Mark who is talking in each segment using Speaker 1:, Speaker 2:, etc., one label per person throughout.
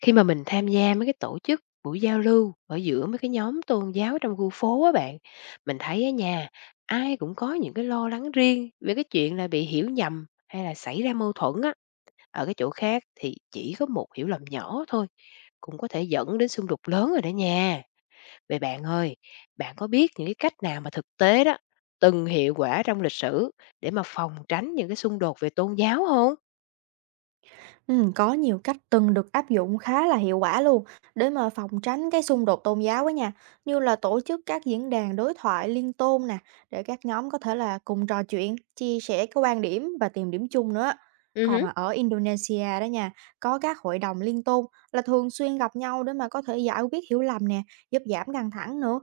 Speaker 1: Khi mà mình tham gia mấy cái tổ chức buổi giao lưu ở giữa mấy cái nhóm tôn giáo trong khu phố á bạn, mình thấy ở nhà ai cũng có những cái lo lắng riêng về cái chuyện là bị hiểu nhầm hay là xảy ra mâu thuẫn á. Ở cái chỗ khác thì chỉ có một hiểu lầm nhỏ thôi, cũng có thể dẫn đến xung đột lớn rồi đó nha. Vậy bạn ơi, bạn có biết những cái cách nào mà thực tế đó từng hiệu quả trong lịch sử để mà phòng tránh những cái xung đột về tôn giáo không?
Speaker 2: Có nhiều cách từng được áp dụng khá là hiệu quả luôn để mà phòng tránh cái xung đột tôn giáo á nha, như là tổ chức các diễn đàn đối thoại liên tôn nè, để các nhóm có thể là cùng trò chuyện, chia sẻ cái quan điểm và tìm điểm chung nữa.
Speaker 1: Ừ
Speaker 2: Còn
Speaker 1: hử.
Speaker 2: mà ở Indonesia đó nha, có các hội đồng liên tôn là thường xuyên gặp nhau để mà có thể giải quyết hiểu lầm nè, giúp giảm căng thẳng nữa.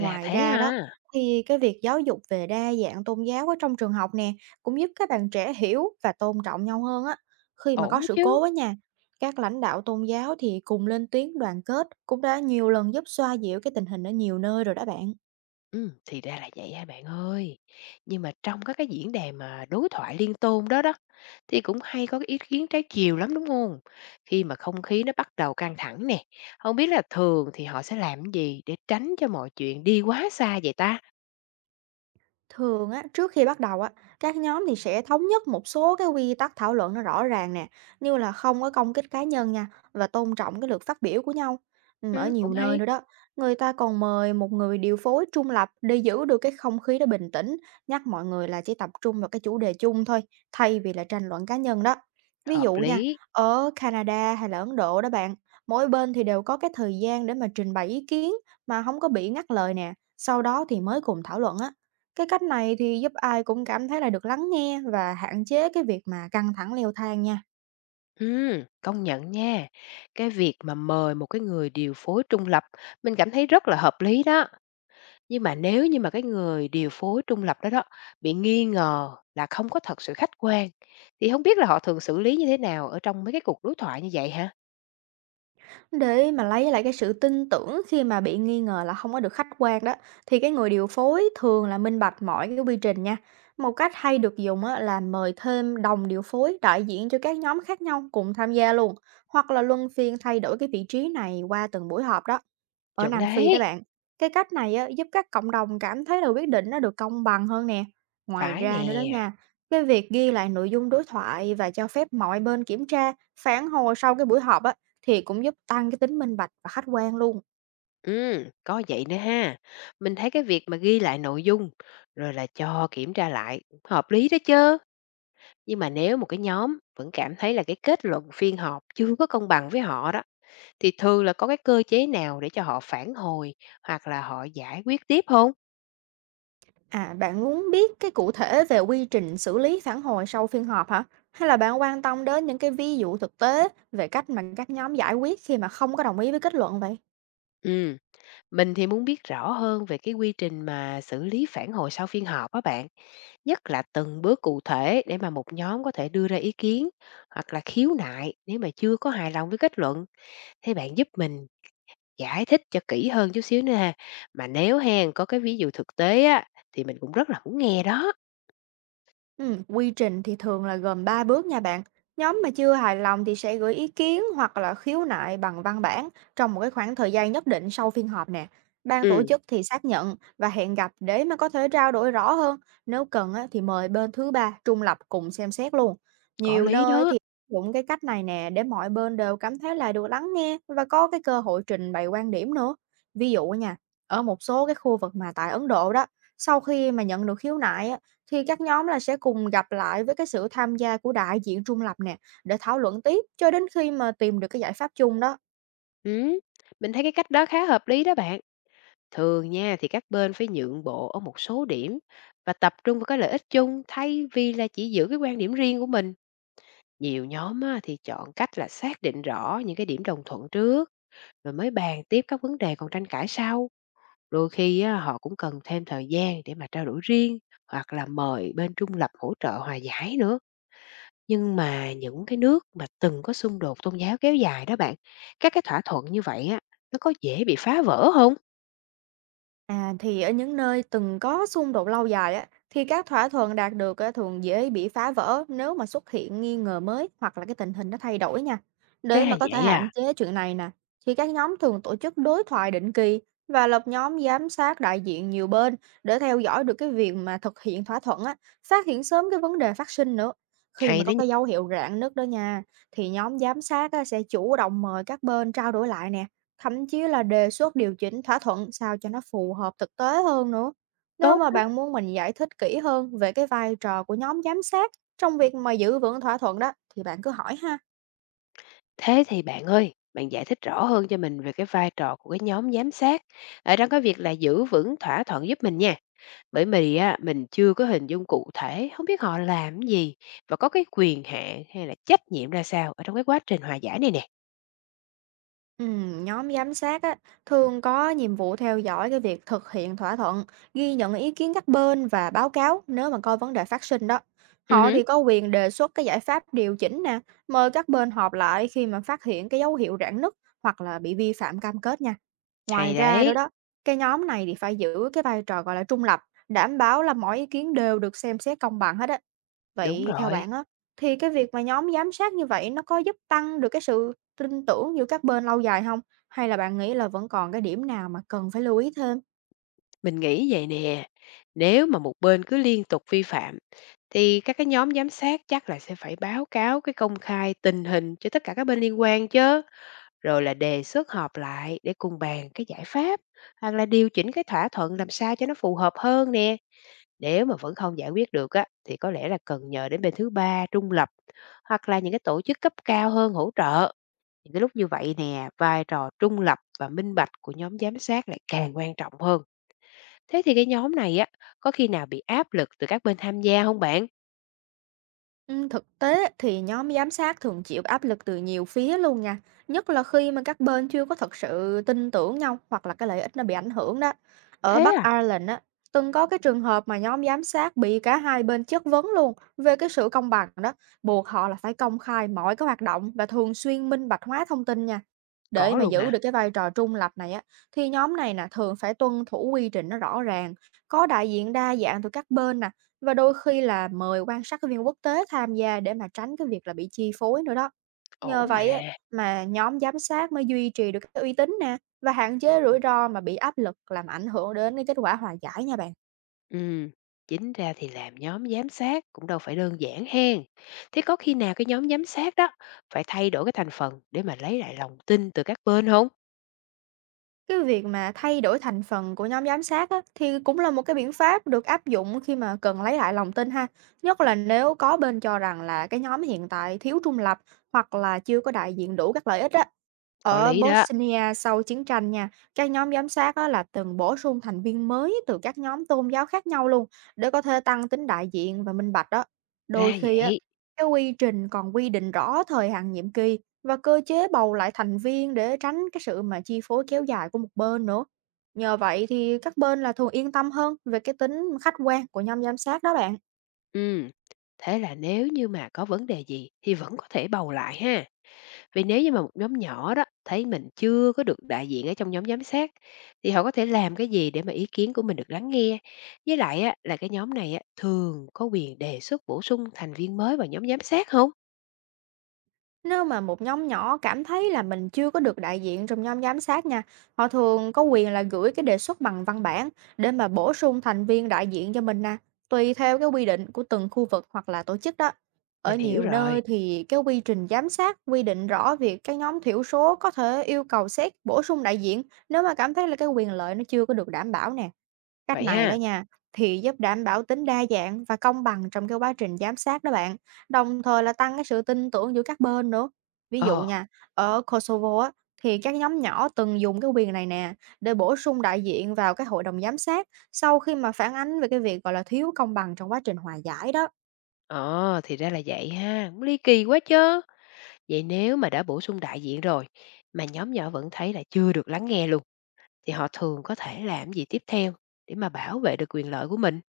Speaker 1: Ra thế
Speaker 2: ra đó
Speaker 1: ha,
Speaker 2: thì cái việc giáo dục về đa dạng tôn giáo ở trong trường học nè cũng giúp các bạn trẻ hiểu và tôn trọng nhau hơn á, khi mà có
Speaker 1: ổn đó
Speaker 2: sự
Speaker 1: chứ.
Speaker 2: cố á nha, các lãnh đạo tôn giáo thì cùng lên tiếng đoàn kết cũng đã nhiều lần giúp xoa dịu cái tình hình ở nhiều nơi rồi đó bạn.
Speaker 1: Thì ra là vậy ha bạn ơi. Nhưng mà trong các cái diễn đàn mà đối thoại liên tôn đó đó, thì cũng hay có cái ý kiến trái chiều lắm, đúng không? Khi mà không khí nó bắt đầu căng thẳng nè, không biết là thường thì họ sẽ làm cái gì để tránh cho mọi chuyện đi quá xa vậy ta?
Speaker 2: Thường á, trước khi bắt đầu á, các nhóm thì sẽ thống nhất một số cái quy tắc thảo luận nó rõ ràng nè, như là không có công kích cá nhân nha và tôn trọng cái lượt phát biểu của nhau. Ừ, ở
Speaker 1: Cũng
Speaker 2: nhiều nơi
Speaker 1: hay,
Speaker 2: nữa đó, người ta còn mời một người điều phối trung lập để giữ được cái không khí nó bình tĩnh, nhắc mọi người là chỉ tập trung vào cái chủ đề chung thôi, thay vì là tranh luận cá nhân đó. Ví
Speaker 1: hợp
Speaker 2: dụ nha,
Speaker 1: lý.
Speaker 2: ở Canada hay là Ấn Độ đó bạn, mỗi bên thì đều có cái thời gian để mà trình bày ý kiến mà không có bị ngắt lời nè, sau đó thì mới cùng thảo luận á. Cái cách này thì giúp ai cũng cảm thấy là được lắng nghe và hạn chế cái việc mà căng thẳng leo thang nha.
Speaker 1: Công nhận nha. Cái việc mà mời một cái người điều phối trung lập, mình cảm thấy rất là hợp lý đó. Nhưng mà nếu như mà cái người điều phối trung lập đó đó bị nghi ngờ là không có thật sự khách quan, thì không biết là họ thường xử lý như thế nào ở trong mấy cái cuộc đối thoại như vậy hả?
Speaker 2: Để mà lấy lại cái sự tin tưởng khi mà bị nghi ngờ là không có được khách quan đó, thì cái người điều phối thường là minh bạch mọi cái quy trình nha. Một cách hay được dùng á, là mời thêm đồng điều phối đại diện cho các nhóm khác nhau cùng tham gia luôn, hoặc là luân phiên thay đổi cái vị trí này qua từng buổi họp đó. Ở
Speaker 1: Chuẩn
Speaker 2: Nam Phi đó
Speaker 1: đấy.
Speaker 2: bạn, cái cách này á, giúp các cộng đồng cảm thấy là quyết định nó được công bằng hơn nè. Ngoài
Speaker 1: Phải
Speaker 2: ra nữa đó
Speaker 1: nè.
Speaker 2: nha, cái việc ghi lại nội dung đối thoại và cho phép mọi bên kiểm tra, phản hồi sau cái buổi họp á, thì cũng giúp tăng cái tính minh bạch và khách quan luôn.
Speaker 1: Có vậy nữa ha. Mình thấy cái việc mà ghi lại nội dung, rồi là cho kiểm tra lại hợp lý đó chớ. Nhưng mà nếu một cái nhóm vẫn cảm thấy là cái kết luận phiên họp chưa có công bằng với họ đó, thì thường là có cái cơ chế nào để cho họ phản hồi hoặc là họ giải quyết tiếp không?
Speaker 2: À, bạn muốn biết cái cụ thể về quy trình xử lý phản hồi sau phiên họp hả? Hay là bạn quan tâm đến những cái ví dụ thực tế về cách mà các nhóm giải quyết khi mà không có đồng ý với kết luận vậy?
Speaker 1: Ừm. Mình thì muốn biết rõ hơn về cái quy trình mà xử lý phản hồi sau phiên họp á bạn, nhất là từng bước cụ thể để mà một nhóm có thể đưa ra ý kiến hoặc là khiếu nại nếu mà chưa có hài lòng với kết luận. Thế bạn giúp mình giải thích cho kỹ hơn chút xíu nữa ha. Mà nếu hèn có cái ví dụ thực tế á thì mình cũng rất là muốn nghe đó.
Speaker 2: Quy trình thì thường là gồm 3 bước nha bạn. Nhóm mà chưa hài lòng thì sẽ gửi ý kiến hoặc là khiếu nại bằng văn bản trong một cái khoảng thời gian nhất định sau phiên họp nè. Ban tổ
Speaker 1: Ừ,
Speaker 2: chức thì xác nhận và hẹn gặp để mà có thể trao đổi rõ hơn. Nếu cần á, thì mời bên thứ ba trung lập cùng xem xét luôn.
Speaker 1: có
Speaker 2: Nhiều
Speaker 1: lý
Speaker 2: nơi
Speaker 1: đó.
Speaker 2: thì áp dụng cái cách này nè để mọi bên đều cảm thấy là được lắng nghe và có cái cơ hội trình bày quan điểm nữa. Ví dụ nha, ở một số cái khu vực mà tại Ấn Độ đó, sau khi mà nhận được khiếu nại á, thì các nhóm là sẽ cùng gặp lại với cái sự tham gia của đại diện trung lập nè, để thảo luận tiếp cho đến khi mà tìm được cái giải pháp chung đó.
Speaker 1: Ừ, mình thấy cái cách đó khá hợp lý đó bạn. Thường nha thì các bên phải nhượng bộ ở một số điểm và tập trung vào cái lợi ích chung thay vì là chỉ giữ cái quan điểm riêng của mình. Nhiều nhóm á, thì chọn cách là xác định rõ những cái điểm đồng thuận trước rồi mới bàn tiếp các vấn đề còn tranh cãi sau. Đôi khi á, họ cũng cần thêm thời gian để mà trao đổi riêng hoặc là mời bên trung lập hỗ trợ hòa giải nữa. Nhưng mà những cái nước mà từng có xung đột tôn giáo kéo dài đó bạn, các cái thỏa thuận như vậy á, nó có dễ bị phá vỡ không?
Speaker 2: À, thì ở những nơi từng có xung đột lâu dài á, thì các thỏa thuận đạt được á, thường dễ bị phá vỡ nếu mà xuất hiện nghi ngờ mới hoặc là cái tình hình nó thay đổi nha. Để
Speaker 1: Ra
Speaker 2: mà có thể
Speaker 1: vậy
Speaker 2: hạn
Speaker 1: à,
Speaker 2: chế chuyện này nè, thì các nhóm thường tổ chức đối thoại định kỳ và lập nhóm giám sát đại diện nhiều bên để theo dõi được cái việc mà thực hiện thỏa thuận á, phát hiện sớm cái vấn đề phát sinh nữa. Khi mà
Speaker 1: hay đó
Speaker 2: có
Speaker 1: nhỉ,
Speaker 2: cái dấu hiệu rạn nứt đó nha, thì nhóm giám sát á, sẽ chủ động mời các bên trao đổi lại nè. Thậm chí là đề xuất điều chỉnh thỏa thuận sao cho nó phù hợp thực tế hơn nữa. Nếu
Speaker 1: tốt.
Speaker 2: mà bạn muốn mình giải thích kỹ hơn về cái vai trò của nhóm giám sát trong việc mà giữ vững thỏa thuận đó thì bạn cứ hỏi ha.
Speaker 1: Thế thì bạn ơi, bạn giải thích rõ hơn cho mình về cái vai trò của cái nhóm giám sát ở trong cái việc là giữ vững thỏa thuận giúp mình nha. Bởi vì á, mình chưa có hình dung cụ thể, không biết họ làm cái gì và có cái quyền hạn hay là trách nhiệm ra sao ở trong cái quá trình hòa giải này nè.
Speaker 2: Nhóm giám sát á, thường có nhiệm vụ theo dõi cái việc thực hiện thỏa thuận, ghi nhận ý kiến các bên và báo cáo nếu mà coi vấn đề phát sinh đó.
Speaker 1: Ừ,
Speaker 2: Họ
Speaker 1: hứ,
Speaker 2: thì có quyền đề xuất cái giải pháp điều chỉnh nè, mời các bên họp lại khi mà phát hiện cái dấu hiệu rạn nứt hoặc là bị vi phạm cam kết nha. Ngoài
Speaker 1: hay
Speaker 2: ra nữa
Speaker 1: đấy,
Speaker 2: đó, cái nhóm này thì phải giữ cái vai trò gọi là trung lập, đảm bảo là mọi ý kiến đều được xem xét công bằng hết á.
Speaker 1: đúng
Speaker 2: Vậy theo
Speaker 1: rồi.
Speaker 2: bạn á, thì cái việc mà nhóm giám sát như vậy nó có giúp tăng được cái sự tin tưởng giữa các bên lâu dài không? Hay là bạn nghĩ là vẫn còn cái điểm nào mà cần phải lưu ý thêm?
Speaker 1: Mình nghĩ vậy nè, nếu mà một bên cứ liên tục vi phạm thì các cái nhóm giám sát chắc là sẽ phải báo cáo cái công khai tình hình cho tất cả các bên liên quan chứ. Rồi là đề xuất họp lại để cùng bàn cái giải pháp, hoặc là điều chỉnh cái thỏa thuận làm sao cho nó phù hợp hơn nè. Nếu mà vẫn không giải quyết được á, thì có lẽ là cần nhờ đến bên thứ ba trung lập hoặc là những cái tổ chức cấp cao hơn hỗ trợ. Những cái lúc như vậy nè, vai trò trung lập và minh bạch của nhóm giám sát lại càng quan trọng hơn. Thế thì cái nhóm này á, có khi nào bị áp lực từ các bên tham gia không bạn?
Speaker 2: Thực tế thì nhóm giám sát thường chịu áp lực từ nhiều phía luôn nha, nhất là khi mà các bên chưa có thật sự tin tưởng nhau hoặc là cái lợi ích nó bị ảnh hưởng đó. Ở
Speaker 1: Thế
Speaker 2: Bắc
Speaker 1: à?
Speaker 2: Ireland á, từng có cái trường hợp mà nhóm giám sát bị cả hai bên chất vấn luôn về cái sự công bằng đó, buộc họ là phải công khai mọi cái hoạt động và thường xuyên minh bạch hóa thông tin nha. Để
Speaker 1: Có
Speaker 2: mà
Speaker 1: luôn
Speaker 2: giữ
Speaker 1: hả?
Speaker 2: được cái vai trò trung lập này á, thì nhóm này nè thường phải tuân thủ quy trình nó rõ ràng, có đại diện đa dạng từ các bên nè và đôi khi là mời quan sát viên quốc tế tham gia để mà tránh cái việc là bị chi phối nữa đó. Nhờ
Speaker 1: Ổn mà.
Speaker 2: vậy á, mà nhóm giám sát mới duy trì được cái uy tín nè và hạn chế rủi ro mà bị áp lực làm ảnh hưởng đến cái kết quả hòa giải nha bạn.
Speaker 1: Ừm, chính ra thì làm nhóm giám sát cũng đâu phải đơn giản hen. Thế có khi nào cái nhóm giám sát đó phải thay đổi cái thành phần để mà lấy lại lòng tin từ các bên không?
Speaker 2: Cái việc mà thay đổi thành phần của nhóm giám sát á, thì cũng là một cái biện pháp được áp dụng khi mà cần lấy lại lòng tin ha. Nhất là nếu có bên cho rằng là cái nhóm hiện tại thiếu trung lập hoặc là chưa có đại diện đủ các lợi ích á.
Speaker 1: Có
Speaker 2: Ở
Speaker 1: lý đó,
Speaker 2: Bosnia sau chiến tranh nha, các nhóm giám sát á, là từng bổ sung thành viên mới từ các nhóm tôn giáo khác nhau luôn để có thể tăng tính đại diện và minh bạch đó.
Speaker 1: ra
Speaker 2: Đôi khi á,
Speaker 1: vậy.
Speaker 2: cái quy trình còn quy định rõ thời hạn nhiệm kỳ và cơ chế bầu lại thành viên để tránh cái sự mà chi phối kéo dài của một bên nữa. Nhờ vậy thì các bên là thường yên tâm hơn về cái tính khách quan của nhóm giám sát đó bạn.
Speaker 1: Ừm, Thế là nếu như mà có vấn đề gì thì vẫn có thể bầu lại ha. Vì nếu như mà một nhóm nhỏ đó thấy mình chưa có được đại diện ở trong nhóm giám sát thì họ có thể làm cái gì để mà ý kiến của mình được lắng nghe. Với lại á, là cái nhóm này á, thường có quyền đề xuất bổ sung thành viên mới vào nhóm giám sát không?
Speaker 2: Nếu mà một nhóm nhỏ cảm thấy là mình chưa có được đại diện trong nhóm giám sát nha, họ thường có quyền là gửi cái đề xuất bằng văn bản để mà bổ sung thành viên đại diện cho mình nè, tùy theo cái quy định của từng khu vực hoặc là tổ chức đó. Ở
Speaker 1: Mình hiểu
Speaker 2: nhiều nơi
Speaker 1: rồi,
Speaker 2: thì cái quy trình giám sát quy định rõ việc các nhóm thiểu số có thể yêu cầu xét bổ sung đại diện nếu mà cảm thấy là cái quyền lợi nó chưa có được đảm bảo nè. Cách
Speaker 1: vậy
Speaker 2: này đó
Speaker 1: ha.
Speaker 2: nha, thì giúp đảm bảo tính đa dạng và công bằng trong cái quá trình giám sát đó bạn, đồng thời là tăng cái sự tin tưởng giữa các bên nữa. Ví dụ
Speaker 1: Ờ,
Speaker 2: nha, ở Kosovo á, thì các nhóm nhỏ từng dùng cái quyền này nè để bổ sung đại diện vào cái hội đồng giám sát sau khi mà phản ánh về cái việc gọi là thiếu công bằng trong quá trình hòa giải đó.
Speaker 1: ờ, thì ra là vậy ha, cũng ly kỳ quá chứ. Vậy nếu mà đã bổ sung đại diện rồi, mà nhóm nhỏ vẫn thấy là chưa được lắng nghe luôn, thì họ thường có thể làm gì tiếp theo để mà bảo vệ được quyền lợi của mình?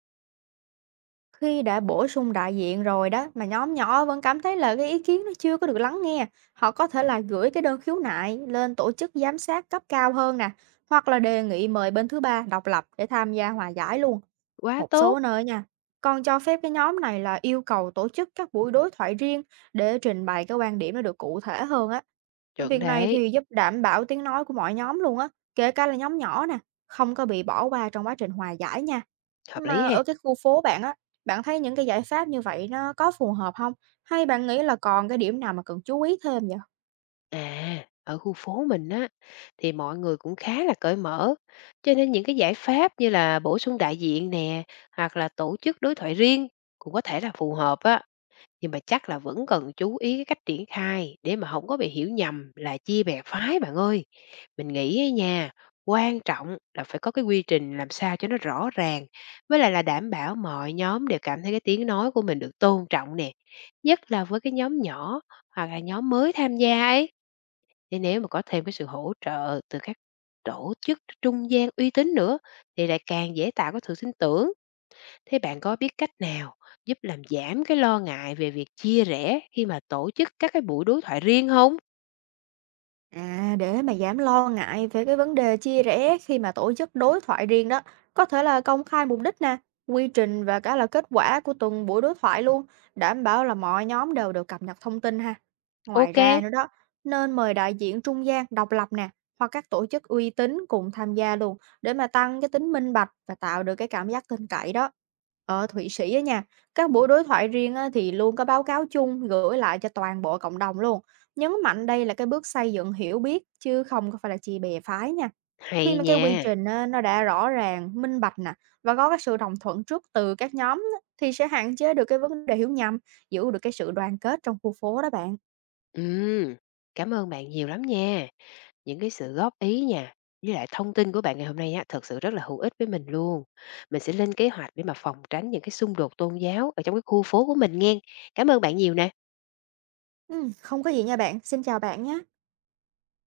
Speaker 2: Khi đã bổ sung đại diện rồi đó mà nhóm nhỏ vẫn cảm thấy là cái ý kiến nó chưa có được lắng nghe, họ có thể là gửi cái đơn khiếu nại lên tổ chức giám sát cấp cao hơn nè, hoặc là đề nghị mời bên thứ ba độc lập để tham gia hòa giải luôn.
Speaker 1: Quá
Speaker 2: Một số
Speaker 1: tốt,
Speaker 2: nơi nha, còn cho phép cái nhóm này là yêu cầu tổ chức các buổi đối thoại riêng để trình bày cái quan điểm nó được cụ thể hơn á.
Speaker 1: chuẩn
Speaker 2: Việc này
Speaker 1: đấy,
Speaker 2: thì giúp đảm bảo tiếng nói của mọi nhóm luôn á, kể cả là nhóm nhỏ nè, không có bị bỏ qua trong quá trình hòa giải nha.
Speaker 1: hợp lý
Speaker 2: Mà
Speaker 1: ha.
Speaker 2: ở cái khu phố bạn á, bạn thấy những cái giải pháp như vậy nó có phù hợp không? Hay bạn nghĩ là còn cái điểm nào mà cần chú ý thêm vậy?
Speaker 1: À, ở khu phố mình á, thì mọi người cũng khá là cởi mở, cho nên những cái giải pháp như là bổ sung đại diện nè, hoặc là tổ chức đối thoại riêng cũng có thể là phù hợp á. Nhưng mà chắc là vẫn cần chú ý cái cách triển khai để mà không có bị hiểu nhầm là chia bè phái bạn ơi. Mình nghĩ á nha, quan trọng là phải có cái quy trình làm sao cho nó rõ ràng, với lại là đảm bảo mọi nhóm đều cảm thấy cái tiếng nói của mình được tôn trọng nè. Nhất là với cái nhóm nhỏ hoặc là nhóm mới tham gia ấy, thì nếu mà có thêm cái sự hỗ trợ từ các tổ chức trung gian uy tín nữa thì lại càng dễ tạo cái sự tin tưởng. Thế bạn có biết cách nào giúp làm giảm cái lo ngại về việc chia rẽ khi mà tổ chức các cái buổi đối thoại riêng không?
Speaker 2: À, để mà giảm lo ngại về cái vấn đề chia rẽ khi mà tổ chức đối thoại riêng đó, có thể là công khai mục đích nè, quy trình và cả là kết quả của từng buổi đối thoại luôn, đảm bảo là mọi nhóm đều được cập nhật thông tin ha. Ngoài
Speaker 1: OK,
Speaker 2: ra nữa đó, nên mời đại diện trung gian độc lập nè, hoặc các tổ chức uy tín cùng tham gia luôn để mà tăng cái tính minh bạch và tạo được cái cảm giác tin cậy đó. Ở Thụy Sĩ á nha, các buổi đối thoại riêng á, thì luôn có báo cáo chung gửi lại cho toàn bộ cộng đồng luôn. Nhấn mạnh đây là cái bước xây dựng hiểu biết chứ không có phải là chia bè phái nha. Khi
Speaker 1: hay
Speaker 2: mà cái quy
Speaker 1: nha.
Speaker 2: trình á, nó đã rõ ràng, minh bạch nè và có cái sự đồng thuận trước từ các nhóm á, thì sẽ hạn chế được cái vấn đề hiểu nhầm, giữ được cái sự đoàn kết trong khu phố đó bạn.
Speaker 1: Ừm, cảm ơn bạn nhiều lắm nha. Những cái sự góp ý nha, với lại thông tin của bạn ngày hôm nay á, thực sự rất là hữu ích với mình luôn. Mình sẽ lên kế hoạch để mà phòng tránh những cái xung đột tôn giáo ở trong cái khu phố của mình nghen. Cảm ơn bạn nhiều nè.
Speaker 2: Ừ, không có gì nha bạn. Xin chào bạn nhé.